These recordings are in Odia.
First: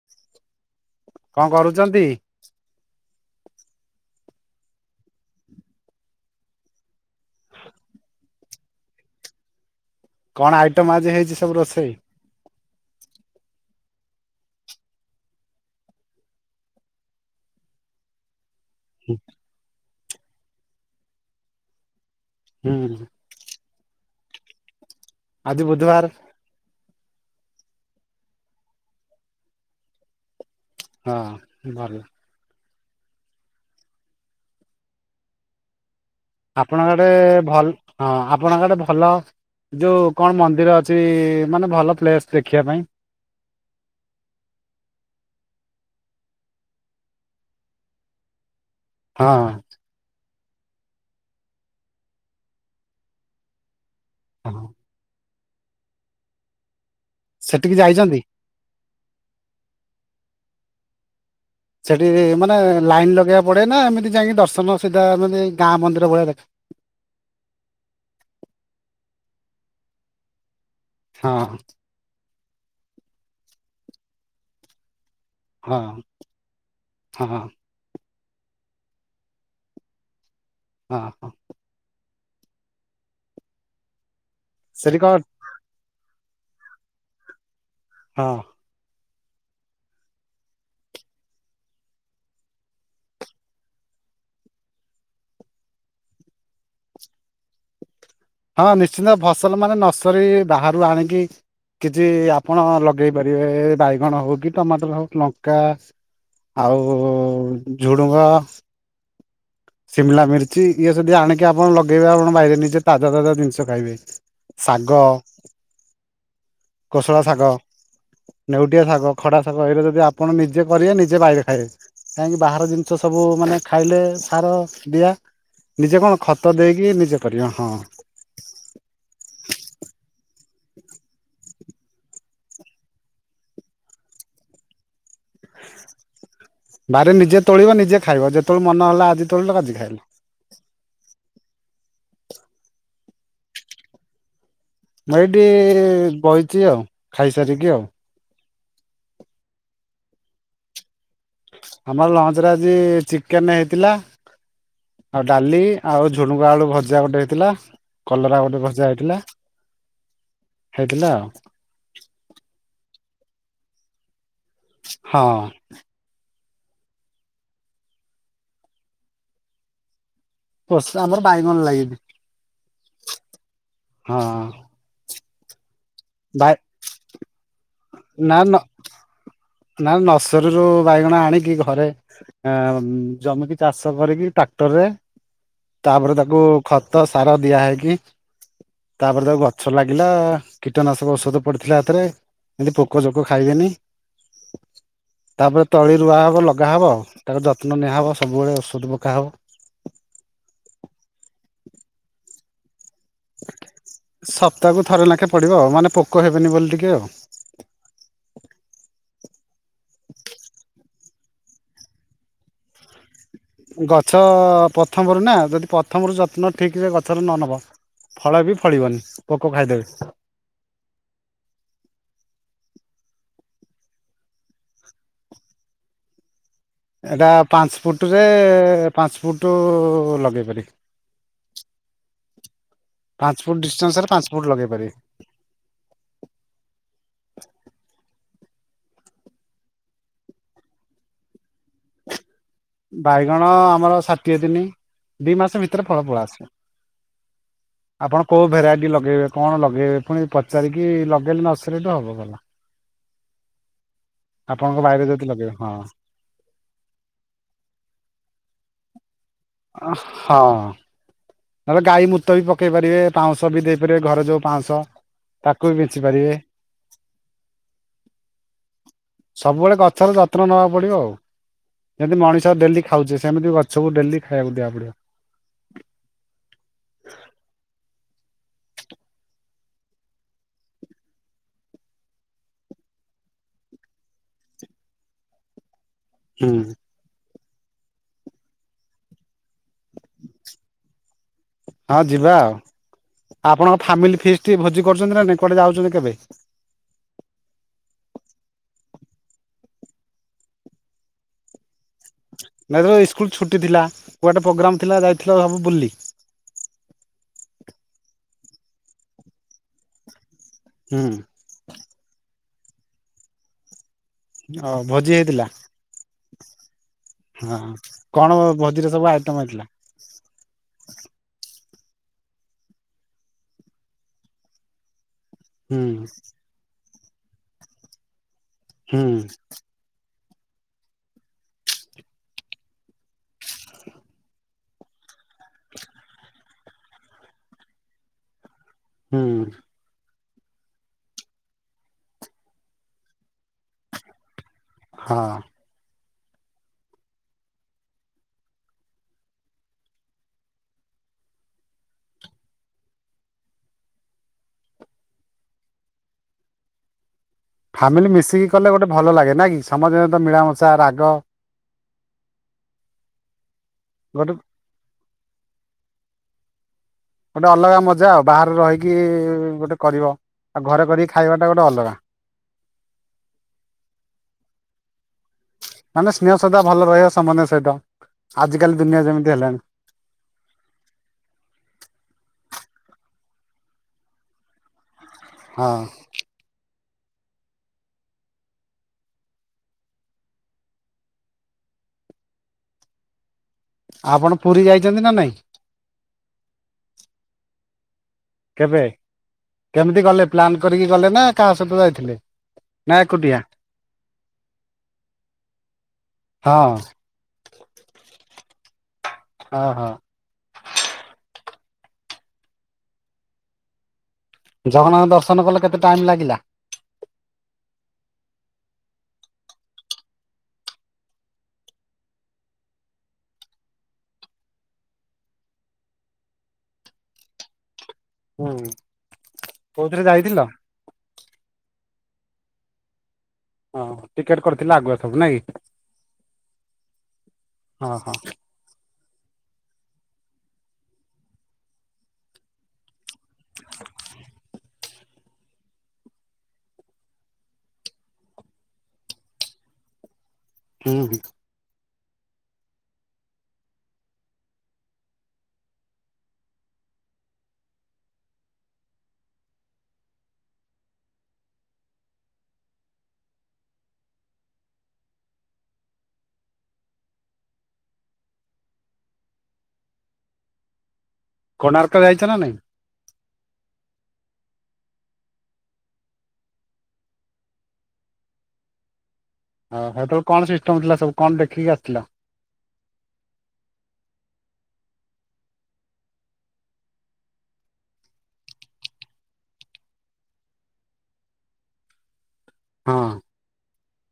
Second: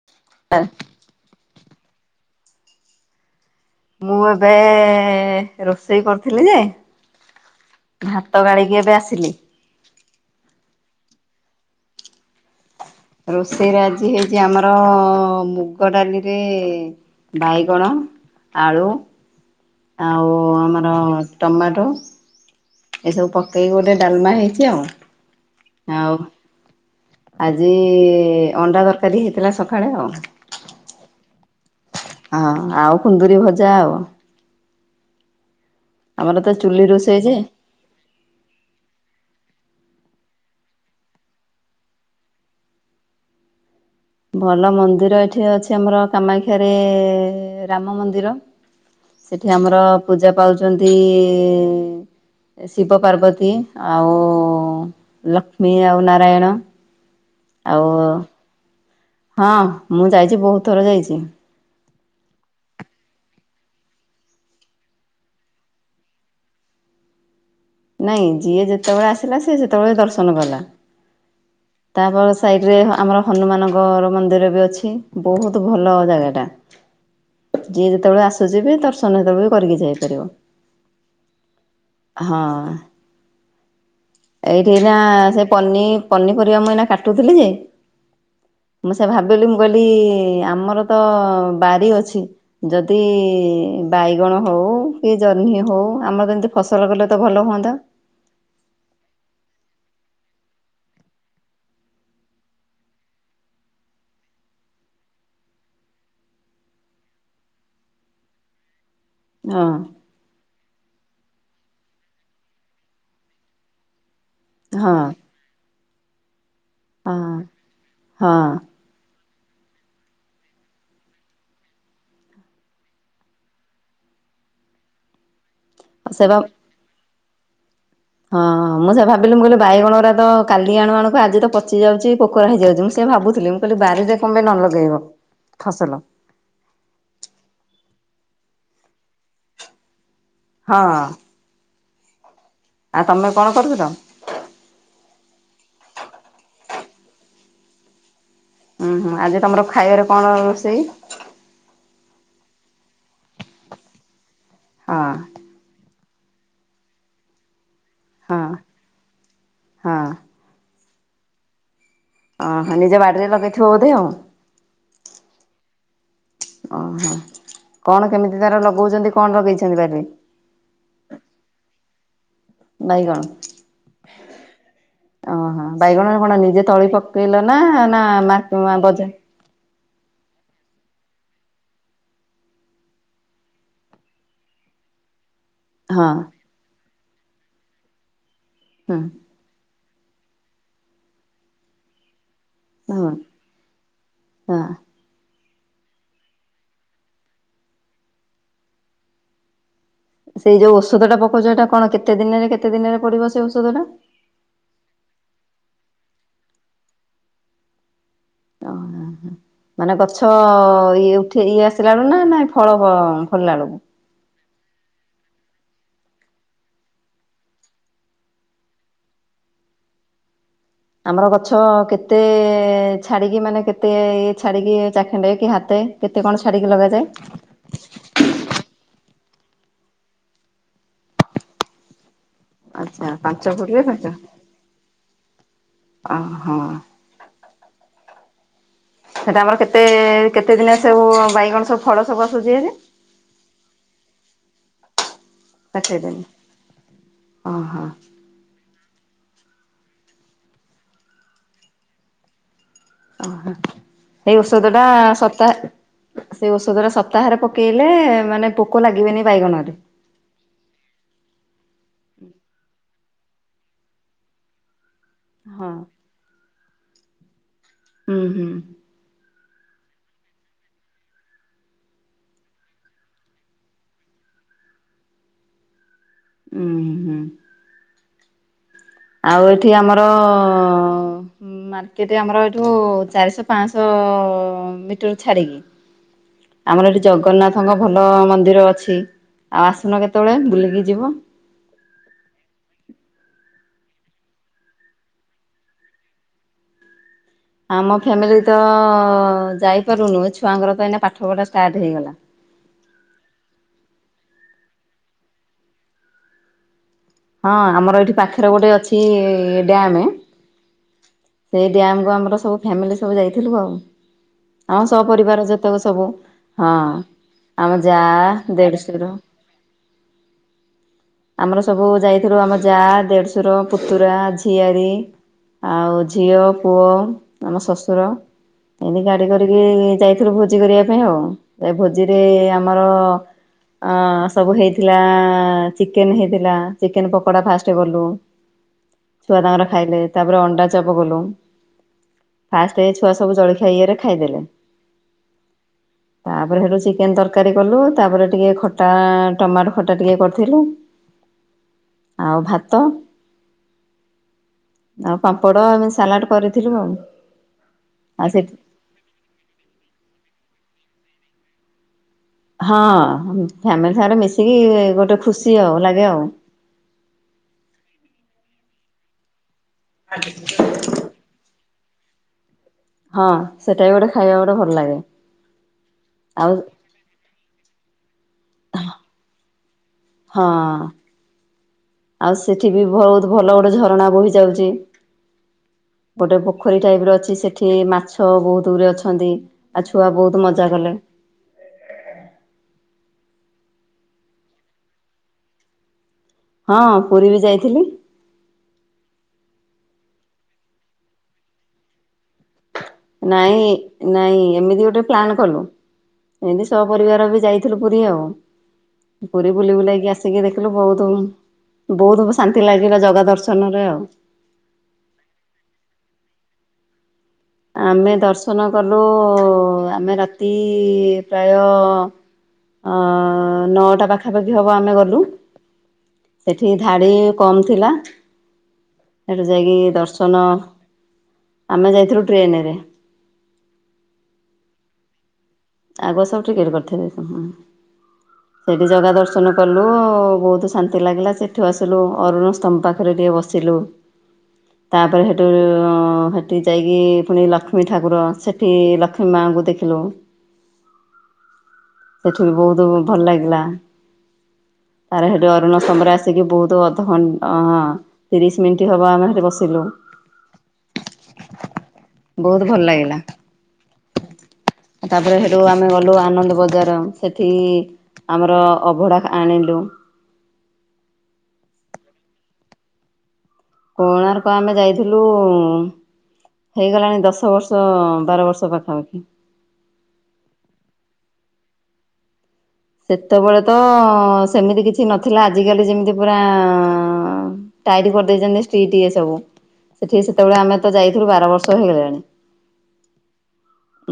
[unintelligible] କଣ କରୁଚନ୍ତି? ମୁଁ ଏବେ ଏ ରୋଷେଇ କରୁଥିଲି ଯେ ଭାତ ଗାଳିକି ଏବେ ଆସିଲି। କଣ ଆଇଟମ୍ ଆଜି ହେଇଚି ସବୁ ରୋଷେଇ? ରୋଷେଇରେ ଆଜି ହେଇଚି ଆମର ମୁଗ ଡାଲିରେ ବାଇଗଣ ଆଳୁ ହୁଁ ଆଉ ଆମର ଟମାଟୋ ହୁଁ ଏସବୁ ପକେଇକି ଗୋଟେ ଡାଲମା ହେଇଚି ଆଉ। ଆଜି ଆଉ ବୁଧବାର ଆଜି ଇ ଅଣ୍ଡା ତରକାରୀ ହେଇଥିଲା ସକାଳେ ଆଉ ହଁ ଭଲ। ହଁ ଆଉ କୁନ୍ଦୁରି ଭଜା ଆଉ। ଆମର ତ ଚୁଲି ଆପଣଙ୍କ ଆଡେ ରୋଷେଇ ଯେ ଭଲ୍ ହଁ ଆପଣଙ୍କ ଆଡେ ଭଲ। ଯୋଉ କଣ ମନ୍ଦିର ଅଛି ମାନେ ଭଲ ପ୍ଲେସ୍ ଦେଖିବା ପାଇଁ? ଭଲ ମନ୍ଦିର ଏଠି ଅଛି ଆମର କାମାକ୍ଷାରେ ରାମ ମନ୍ଦିର। ହଁ ସେଠି ଆମର ପୂଜା ପାଉଛନ୍ତି ଶିବ ପାର୍ବତୀ ଆଉ ହଁ ଲକ୍ଷ୍ମୀ ଆଉ ନାରାୟଣ। ସେଠିକି ଆଉ ଯାଇଛନ୍ତି? ହଁ ମୁଁ ଯାଇଛି ବହୁତ ଥର ଯାଇଛି। ସେଠି ମାନେ ଲାଇନ ଲଗେଇବା ପଡେ ନା ଏମିତି ଯାଇକି ଦର୍ଶନ ସିଧା ଏମିତି ଗାଁ ମନ୍ଦିର ଭଳିଆ ଦେଖେ। ନାଇଁ ଯିଏ ଯେତେବେଳେ ଆସିଲା ସିଏ ସେତେବେଳେ ଦର୍ଶନ କଲା। ହଁ। ତାପ ସାଇଡ଼ରେ ଆମର ହନୁମାନଙ୍କର ମନ୍ଦିର ବି ଅଛି। ବହୁତ ହଁ ଭଲ ଜାଗାଟା। ହଁ ଯିଏ ଯେତେବେଳେ ଆସୁଛିି ବି ଦର୍ଶନ ସେତେବେଳେ ବି କରିକି ଯାଇପାରିବ। ହଁ ହଁ। ହଁ ଏଇଠି ନା ସେଠି କଣ ସେ ପନି ପନି ପରିବା ମୁଁ ଏଇନା କାଟୁଥିଲି ଯେ ହଁ। ମୁଁ ସେ ଭାବିଲି ମୁଁ କହିଲି ଆମର ତ ବାରି ଅଛି। ଯଦି ବାଇଗଣ ହଉ କି ଜହ୍ନି ହଉ ଆମର ଯେମିତି ଫସଲ କଲେ ତ ଭଲ ହୁଅନ୍ତା। ହଁ ନିଶ୍ଚିନ୍ତ ଫସଲ ମାନେ ନର୍ସରୀ ବାହାରୁ ଆଣିକି କିଛି ଆପଣ ଲଗେଇ ପାରିବେ ବାଇଗଣ ହଉ କି ଟମାଟର ହଉ ଲଙ୍କା। ଆଉ ଝୁଡ଼ୁଙ୍ଗ। ହଁ। ସିମଲା ମିରିଚ ଇଏ ଯଦି ଆଣିକି ଆପଣ ଲଗେଇବେ ଆପଣ ବାଇରେ ନିଜେ ତାଜା ତାଜା ଜିନିଷ ଖାଇବେ। ହଁ ଶାଗ ହଁ କୋଶଳା ଶାଗ ହଁ ନେଉ ଗୋଟିଏ ଶାଗ ଖଡା ଶାଗ ଏଇରେ ଯଦି ଆପଣ ନିଜେ କରିବେ ନିଜେ ଵାଇରେ ଖାଇବେ। କାହିଁକି ବାହାର ଜିନିଷ ସବୁ ମାନେ ଖାଇଲେ ସାର ଦିଆ ନିଜେ କଣ ସେ ବା ଖତ ଦେଇକି ନିଜେ କରିବା ହଁ। ହଁ ମୁଁ ସେୟା ଭାବିଲି ମୁଁ କହିଲ ବାଇଗଣରା ତ କାଲି ଆଣୁ ଆଣକୁ ଆଜି ତ ପଚି ଯାଉଛି ପୋଖରା ହେଇଯାଉଛି ମୁଁ ସେ ଭାବୁଥିଲି। କହିଲ ବାରିରେ କମ ପାଇଁ ନ ଲଗେଇବ ଫସଲ। ବାରିରେ ନିଜେ ତୋଳିବ ନିଜେ ଖାଇବ ଯେତେବେଳେ ମନ ହେଲା ଆଜି ତୋଳିଲ ଆଜି ଖାଇଲ। ହଁ। ଆଉ ତମେ କଣ କରୁଥିଲ? ମୁଁ ଏଇଠି ବଇଛି ଆଉ ଖାଇସାରିକି ଆଉ। ଉୁଁ ହୁଁ ଆଜି ତମର ଖାଇବାରେ କଣ ରୋଷେଇ? ଆମର ଲଞ୍ଚରେ ଆଜି ଚିକେନ ହେଇଥିଲା ହଁ ଆଉ ଡାଲି ଆଉ ଝୁଣୁଙ୍ଗ ଆଳୁ ଭଜା ଗୋଟେ ହେଇଥିଲା। ହଁ କଲରା ଗୋଟେ ଭଜା ହେଇଥିଲା। ହଁ ହେଇଥିଲା ଆଉ। ଅହଂ, ନିଜ ବାଡ଼ିରେ ଲଗେଇଥିବ ବୋଧେ ଆଉ। ହଁ। ଓହୋ, କଣ କେମିତି ତାର ଲଗଉଛନ୍ତି କଣ ଲଗେଇଛନ୍ତି ବାରିରେ? ଆମର ବାଇଗଣ ଲାଗଛି, ବାଇଗଣ ହଁ। ଓହୋ ବାଇଗଣରେ କଣ ବାଇ ନିଜେ ତଳି ପକେଇଲ ନା ନା ମା ବଜାର ନା ନର୍ସରୀରୁୁ ବାଇଗଣ ଆଣିକି ଘରେ ଆ ଜମିିକି ଚାଷ କରିକି ଟ୍ରାକ୍ଟରରେ ହଁ ତାପରେ ତାକୁ ଖତ ସାର ଦିଆ ହେଇକି ହୁଁ ତାପରେ ତାକୁ ଗ ଛ ଲାଗିଲା କୀଟନାଶକ ଔଷଧ ପଡ଼ିଥିଲା ଏଥରେ। ଯେମିତି ପୋକ ହଁ ଜୋକ ଖାଇବେନି। ହଁ ତାପରେ ତଳି ରୁଆ ହବ ଲଗା ହବ। ତାକୁ ଯତ୍ନ ନିଆହବ ସବୁବେଳେ ଔଷଧ ପକାହବ। ସେଇ ଯୋଉ ଔଷଧ ଟା ପକଉଚ। ଏଟା କଣ କେତେ ଦିନରେ କେତେ ଦିନରେ ପଡିବ ସେଇ ଔଷଧ ଟା? ସପ୍ତାହକୁ ଥରେ ନାଖେ ପଡ଼ିବ ମାନେ ପୋକ ହେବେନି ବୋଲି ଟିକେ ଆଉ। ଓ ହଁ, ହଁ। ମାନେ ଗଛ ଇଏ ଉଠି ଇଏ ଆସିଲା ବେଳୁ ନା ନାଇ ଫଳ ଫ-ଫଳିଲା ବେଳକୁ? ଗଛ ପ୍ରଥମରୁ ନା ଯଦି ପ୍ରଥମରୁ ଯତ୍ନ ଠିକ ରେ ଗଛର ନ ନବ ଫଳ ବି ଫଳିବନି ପୋକ ଖାଇଦେବେ। ଆମର ଗଛ କେତେ ଛାଡ଼ିକି ମାନେ କେତେ ଇଏ ଛାଡିକି ଚାଖେଣ୍ଡେ କି ହାତେ କେତେ କଣ ଛାଡ଼ିକି ଲଗା ଏଟା ପାଞ୍ଚ ଫୁଟ୍ ରେ ପାଞ୍ଚ ଫୁଟୁ ଲଗେଇ ପାରିବି। ଆଚ୍ଛା ପାଞ୍ଚ ଫୁଟ୍ ଫୁଟରେ ଡିଷ୍ଟାନ୍ସ ରେ ପାଞ୍ଚ ଫୁଟ୍ ଲଗେଇ ପାରିବେ। ଓ ହଁ। ସେଟା ଆମର କେତେ କେତେ ଦିନେ ସବୁ ବାଇଗଣ ସବୁ ଫଳ ସବୁ ଆସୁଛି ଭାରି? ବାଇଗଣ ଆମର ଷାଠିଏ ଦିନି। ଦି ମାସ ଭିତରେ ଫଳ ଦେଖେଇଦେବି। ପଳି ଆସିବ। ଓହୋ। ଆପଣ କୋଉ ଭେରାଇଟି ଲଗେଇବେ? କଣ ଲଗେଇବେ? ପୁଣି ପଚାରିକି ଲଗେଇଲେ ନର୍ସରୀ ଠୁ ହବ ଭଲ। ଓହୋ, ସେଇ ଔଷଧ ଆପଣଙ୍କ ଟା ବାଇରେ ଯଦି ଲଗେଇବେ ହଁ। ସତାହା ସେଇ ଔଷଧ ଟା ସପ୍ତାହରେ ପକେଇଲେ ମାନେ ପୋକ ଲାଗିବେନି ବାଇଗଣ ରେ। ଓ ହଁ। ନହେଲେ ଗାଈ ମୂତ ବି ପକେଇ ପାରିବେ, ପାଉଁଶ ବି ଦେଇପାରିବେ, ଘରେ ଯୋଉ ପାଉଁଶ ହଁ ତାକୁ ବି ବିଞ୍ଚି ପାରିବେ। ଉଁ, ହୁଁ। ସବୁବେଳେ ଗଛର ଯତ୍ନ ନବାକୁ ପଡ଼ିବ ଆଉ। ଯେମିତି ମଣିଷ ଡେଲି ଖାଉଚେ। ସେମିତି ଗଛକୁ ଡେଲି ଖାଇବାକୁ ଦିଆ ପଡିବ। ଉଁ, ହୁଁ। ଆଉ ଏଠି ଆମର ଉଁ, ମାର୍କେଟ୍ ଆମର ଏଠୁ ଚାରିଶହ ପାଁଶହ ମିଟର୍ ଛାଡ଼ିକି। ହୁଁ ଆମର ଏଠି ଜଗନ୍ନାଥଙ୍କ ଭଲ ମନ୍ଦିର ଅଛି ଆଉ ଆସୁନ କେତେବେଳେ ବୁଲିକି ଯିବ। ହଁ ଯିବା ଆଉ ଆପଣଙ୍କ ଫାମିଲି ଫିଷ୍ଟ ଭୋଜି କରୁଛନ୍ତି ନା ନାଇ? କୁଆଡେ ଯାଉଛନ୍ତି କେବେ? ଆମ ଫ୍ୟାମିଲି ତ ଯାଇପାରୁନୁ ଛୁଆଙ୍କର ତ ଏଇନା ପାଠ ପଢା ଷ୍ଟାର୍ଟ ହେଇଗଲା। ନାଇ ଧର ଇସ୍କୁଲ୍ ଛୁଟି ଥିଲା କୁଆଡେ ପ୍ରୋଗ୍ରାମ୍ ଥିଲା ଯାଇଥିଲ ସବୁ ବୁଲି? ହଁ ଆମର ଏଇଠି ପାଖରେ ଗୋଟେ ଅଛି ଡ୍ୟାମେ ହୁଁ। ସେଇ ଡ୍ୟାମ୍ କୁ ଆମର ସବୁ ଫ୍ୟାମିଲି ସବୁ ଯାଇଥିଲୁ ଆଉ। ଆଉ ଆମ ଭୋଜି ସପରିବାର ହେଇଥିଲା ଯେତେକ ସବୁ। ହଁ, ହଁ ଆମ ଯା କଣ ଭୋଜିରେ ସବୁ ଦେଢଶୁର। ଆଇଟମ ହେଇଥିଲା ଆମର ସବୁ ଯାଇଥିଲୁ ଆମ ଯା, ଦେଢଶର, ପୁତୁରା, ଝିଆରୀ ହୁଁ ଆଉ ଝିଅ ପୁଅ ଆମ ଶଶୁର ଏମିତି ହୁଁ ଗାଡ଼ି କରିକି ଯାଇ ଥିଲୁ ଭୋଜି କରିବା ପାଇଁ ଆଉ। ଏ ଭୋଜିରେ ଆମର ଓ ସବୁ ହେଇଥିଲା ଆ, ଚିକେନ୍ ହେଇଥିଲା, ଚିକେନ୍ ପକୋଡା ଫାଷ୍ଟ କଲୁ। ହୁଁ ଛୁଆ ତାଙ୍କର ଖାଇଲେ ତାପରେ ଅଣ୍ଡା ଚପ୍ କଲୁ। ଫାଷ୍ଟ ଏ ଛୁଆ ସବୁ ଜଳଖିଆ ଇଏରେ ଖାଇଦେଲେ। ହଁ। ତାପରେ ସେଠୁ ଚିକେନ୍ ତରକାରୀ କଲୁ ତାପରେ ଟିକେ ଖଟା ଟମାଟୋ ଖଟା ଟିକେ କରିଥିଲୁ। ଆଉ ଭାତ। ଆଉ ପାମ୍ପଡ ଆମେ ସାଲାଡ କରିଥିଲୁ ଆଉ। ଫାମିଲି ଆଉ ମିଶିକି ସେଠି କଲେ ଗୋଟେ ଭଲ ଲାଗେ ନା କି ସମସ୍ତଙ୍କ ସହିତ ମିଳାମଶା ରାଗ ହଁ, ଫ୍ୟାମିଲି ସାରେ ଗୋଟେ ମିଶିକି ଗୋଟେ ଖୁସି ଆଉ ଲାଗେ ଆଉ। ଗୋଟେ ଅଲଗା ମଜା ଆଉ। ବାହାରେ ରହିକି ଗୋଟେ କରିବ, ଆଉ ଘରେ କରିକି ଖାଇବାଟା ଗୋଟେ ଅଲଗା। ହଁ, ସେଟା ବି ଗୋଟେ ଖାଇବା ଗୋଟେ ଭଲ ଲାଗେ। ମାନେ ସ୍ନେହ ଆଉ ଶ୍ରଦ୍ଧା ଭଲ ରହିବା ସମ୍ବନ୍ଧ ସହିତ, ଆଜିକାଲି ଦୁନିଆ ଯେମିତି ହେଲାଣି। ହଁ। ଆଉ ସେଠି ବି ବହୁତ ଭଲ ଗୋଟେ ଝରଣା ବୋହି ଯାଉଛି। ହଁ। ଗୋଟେ ପୋଖରୀ ଟାଇପ୍ ର ଅଛି ସେଠି ମାଛ ବହୁତ ଦୂରେ ଅଛନ୍ତି ଆଉ ଛୁଆ ବହୁତ ମଜା କଲେ। ଆପଣ ପୁରୀ ଯାଇଛନ୍ତି ନା ନାଇଁ? ହଁ ପୁରୀ ବି ଯାଇଥିଲି। କେବେ? କେମିତି ଗଲେ? ପ୍ଲାନ୍ କରିକି ଗଲେ ନା କାହା ସହିତ ଯାଇଥିଲେ? ନା ଏକୁଟିଆ? ନାଇଁ ନାଇଁ ଏମିତି ଗୋଟେ ପ୍ଲାନ୍ କଲୁ, ଏମତି ହଁ ସପରିବାର ବି ଯାଇ ଯାଇଥିଲୁ ପୁରୀ ଆଉ। ପୁରୀ ବୁଲି ଓହୋ ବୁଲାକି ଆସ ସେତିକି ଦେଖିଲୁ ବହୁତ, ବହୁତ ଶାନ୍ତି ଲାଗିଲା ଜଗା ଦର୍ଶନ ରେ ଆଉ। ଜଗନ୍ନାଥ ଦର୍ଶନ କଲ କେତେ ଟାଇମ୍ ଲାଗିଲା? ଆମେ ଦର୍ଶନ କଲୁ ଆମେ ରାତି ପ୍ରାୟ ଅ ନଅଟା ପାଖାପାଖି ହବ ଆମେ ଗଲୁ ସେଠି ଧାଡ଼ି କମ୍ ଥିଲା ହୁଁ ସେଠୁ ଯାଇକି କୋଉଥିରେ ଯାଇଥିଲ? ଦର୍ଶନ, ଆମେ ଯାଇଥିଲୁ ଟ୍ରେନ ରେ ହଁ ଟିକେଟ କରିଥିଲେ ଆଗୁଆ ସବୁ ନାଇଁ? ଆଗୁଆ ସବୁ ଟିକେଟ କରିଥିଲେ ସେମାନେ ହଁ ହଁ ସେଇଠି ଜଗା ଦର୍ଶନ କଲୁ, ବହୁତ ଶାନ୍ତି ଲାଗିଲା। ସେଠୁ ଆସିଲୁ ଅରୁଣ ସ୍ତମ୍ଭ ପାଖରେ ଟିକେ ବସିଲୁ। ତାପରେ ହେଠୁ, ହେଠି ଯାଇକି ପୁଣି ଲକ୍ଷ୍ମୀ ଠାକୁର ସେଠି ଲକ୍ଷ୍ମୀ ମାଙ୍କୁ ଦେଖିଲୁ ହୁଁ ହୁଁ। ସେଠୁ ବି ବହୁତ ଭଲ ଲାଗିଲା। ତାର ହେଠୁ ଅରୁଣ ସ୍ତମ୍ଭରେ ଆସିକି ବହୁତ ଅଧଘଣ୍ଟ, ହଁ ତିରିଶ ମିନିଟ୍ ହବ ଆମେ ସେଠି ବସିଲୁ। ବହୁତ ଭଲ ଲାଗିଲା। ତାରେ ହେଠୁ ଆମେ ଗଲୁ ଆନନ୍ଦ ବଜାର, ସେଠି ଆମର ଅଭଢ଼ା ଆଣିଲୁ। କୋଣାର୍କ ଯାଇଛ ନା ନାଇଁ? କୋଣାର୍କ ଆମେ ଯାଇଥିଲୁ ହେଇଗଲାଣି ଦଶ ବର୍ଷ ବାର ବର୍ଷ ପାଖାପାଖି। ହଉ ହେଟୁ କଣ ସିଷ୍ଟମ୍ ଥିଲା ସବୁ କଣ ଦେଖିକି ଆସିଥିଲ? ସେତେବେଳେ ତ ସେମିତି କିଛି ନଥିଲା, ଆଜିିକାଲି ଯେମିତି ପୁରା ଟାଇଟ୍ କରିଦେଇଛନ୍ତି ଷ୍ଟ୍ରିଟ ଏ ସବୁ, ସେଠି ସେତେବେଳେ ଆମେ ତ ଯାଇଥିଲୁ ବାର ବର୍ଷ ହେଇଗଲାଣି। ହଁ।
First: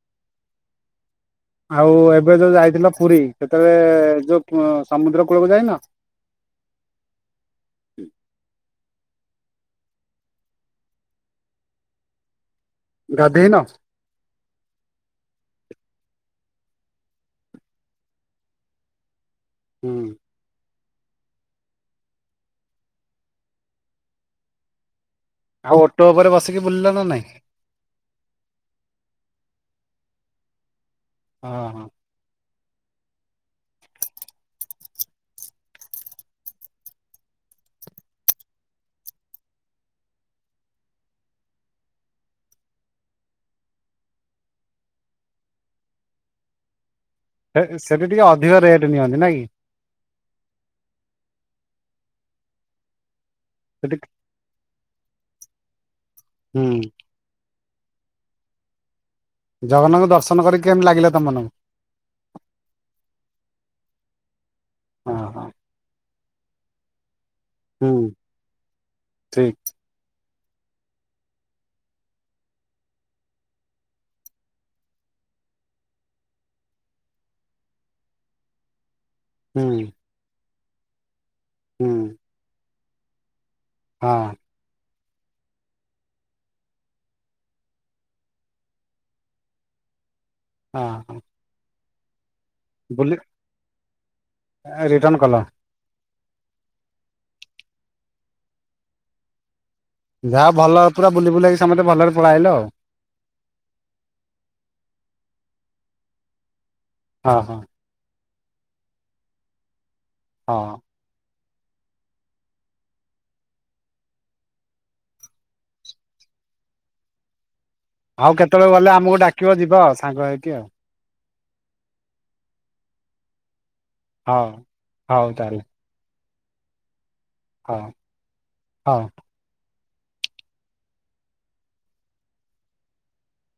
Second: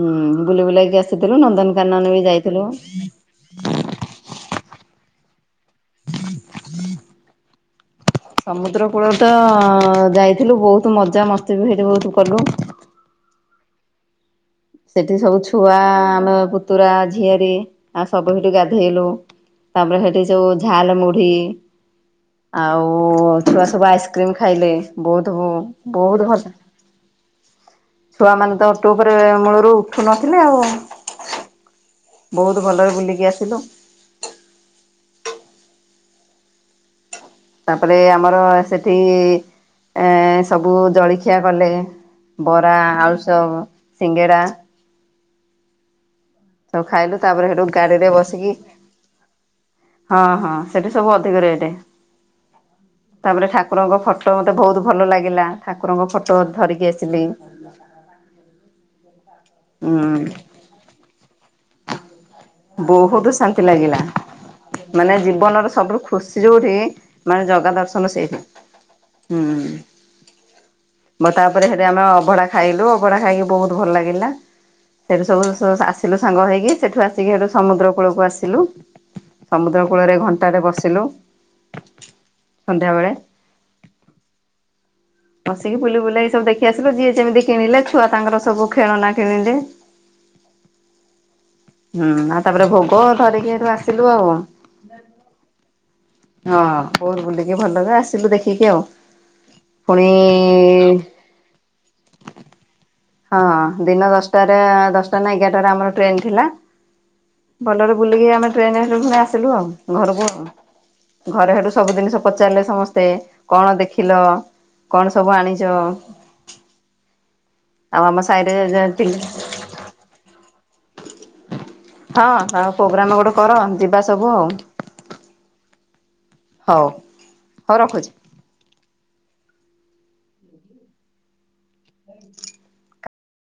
ଉୁଁ ବୁଲି ବୁଲାକି ଆସିଥିଲୁ ଆଉ ନନ୍ଦନକାନନ ବି ଏବେ ଯୋଉ ଯାଇଥିଲୁ। ଯାଇଥିଲ ପୁରୀ ସେତେବେଳେ ଯୋଉ ସମୁଦ୍ର କୂଳକୁ ଯାଇନ? ସମୁଦ୍ର କୂଳରେ ତ ଯାଇଥିଲୁ ବହୁତ ମଜା ମସ୍ତି ବି ହେଠି ବହୁତ କଲୁ। ଗାଧେଇନ? ସେଠି ସବୁ ଛୁଆ ଆମେ ପୁତୁରା ଝିଆରୀ ଆ ସବୁ ସେଠି ଗାଧେଇଲୁ। ହୁଁ ତାପରେ ହେଠି ଯୋଉ ଝାଲ ମୁଢ଼ି ଆଉ ଛୁଆ ସବୁ ଆଇସ୍କ୍ରିମ୍ ଖାଇଲେ। ବହୁତ ଆଉ ଓଟୋ ବହୁତ ଉପରେ ଭଲ ବସିକି ବୁଲିଲନା ନାଇଁ? ଛୁଆମାନେ ତ ଓଟୋ ଉପରେ ମୂଳରୁ ଉଠୁ ନଥିଲେ ଆଉ। ହଁ ହଁ। ବହୁତ ଭଲରେ ବୁଲିକି ଆସିଲୁ। ତାପରେ ଆମର ସେଠି ଏ ସବୁ ଜଳଖିଆ କଲେ ବରା ଆଳୁଚପ୍ ସିଙ୍ଗେଡ଼ା ସବୁ ଖାଇଲୁ ତାପରେ ହେଟୁ ସେଠି ଗାଡିରେ ଟିକେ ବସିକି ଅଧିକ ରେଟ୍ ନିଅନ୍ତି ନାଇଁ କି? ହଁ ହଁ ସେଠି ସବୁ ଅଧିକ ରେଟେ ତାପରେ ସେଠି ଠାକୁରଙ୍କ ଫଟ ଫଟୋ ମୋତେ ବହୁତ ଭଲ ଲାଗିଲା ଠାକୁରଙ୍କ ଫଟୋ ହୁଁ ଧରିକି ଆସିଲି ଜଗନ୍ନାଥଙ୍କୁ ହୁଁ ଦର୍ଶନ କରିକି କେମିତି ଲାଗିଲା ତମମାନଙ୍କୁ? ବହୁତ ଶାନ୍ତି ଲାଗିଲା ମାନେ ହଁ ଜୀବନର ସବୁଠୁ ଖୁସି ଯୋଉଠି ମାନେ ଜଗା ହୁଁ ଦର୍ଶନ ସେଇଠି ହୁଁ ଠିକ ମ ତାପରେ ହେଟି ଆମେ ଅଭଢା ଖାଇଲୁ ଅଭଢା ଖାଇକି ବହୁତ ଭଲ ଲାଗିଲା। ସେଠୁ ସବୁ ସ ଆସିଲୁ ସାଙ୍ଗ ହେଇକି ସେଠୁ ଆସିକି ସେଠୁ ସମୁଦ୍ର କୂଳକୁ ଆସିଲୁ ହୁଁ ସମୁଦ୍ର କୂଳରେ ଘଣ୍ଟାଟେ ବସିଲୁ ହୁଁ। ସନ୍ଧ୍ୟାବେଳେ ହଁ। ବସିକି ବୁଲି ବୁଲାକି ସବୁ ଦେଖି ଆସିଲୁ। ଯିଏ ଯେମିତି କିଣିଲେ ଛୁଆ ତାଙ୍କର ସବୁ ଖେଳନା କିଣିଲେ। ହଁ ହ। ହୁଁ ଆଉ ତାପରେ ଭୋଗ ଧରିକି ହେଠୁ ଆସିଲୁ ଆଉ। ରିଟର୍ଣ କଲ ହଁ ବହୁତ୍ ବୁଲିକି ଭଲରେ ଆସିଲୁ ଦେଖିକି ଆଉ। ପୁଣି ଯାହା ଭଲ ପୁରା ବୁଲି ବୁଲାକି ସମସ୍ତେ ଭଲରେ ପଳେଇଆଇଲ ଆଉ। ହଁ ଦିନ ଦଶଟାରେ ଦଶଟା ନା ଏଗାରଟାରେ ଆମର ଟ୍ରେନ ଥିଲା ହଁ ହଁ। ଭଲରେ ବୁଲିକି ଆମେ ଟ୍ରେନରେ ହେଠୁ ପୁଣି ଆସିଲୁ ଆଉ ଘରକୁ ହଁ ଆଉ। ଘରେ ହେଠୁ ସବୁ ଜିନିଷ ପଚାରିଲେ ସମସ୍ତେ କଣ ଦେଖିଲ କଣ ସବୁ ଆଣିଛ? ଆମ ଆଉ ସାହିରେ କେତେବେଳେ ଗଲେ ଆମକୁ ହଁ ଡାକିବ ଯିବ ସାଙ୍ଗ ହେଇକି ଆଉ। ହଁ ହ ପ୍ରୋଗ୍ରାମ ଗୋଟେ କର ଯିବା ଶ୍ ହଁ ହଉ ତାହାଲେ ହଉ। ହଁ ହଉ ରଖୁଛି। ହଁ।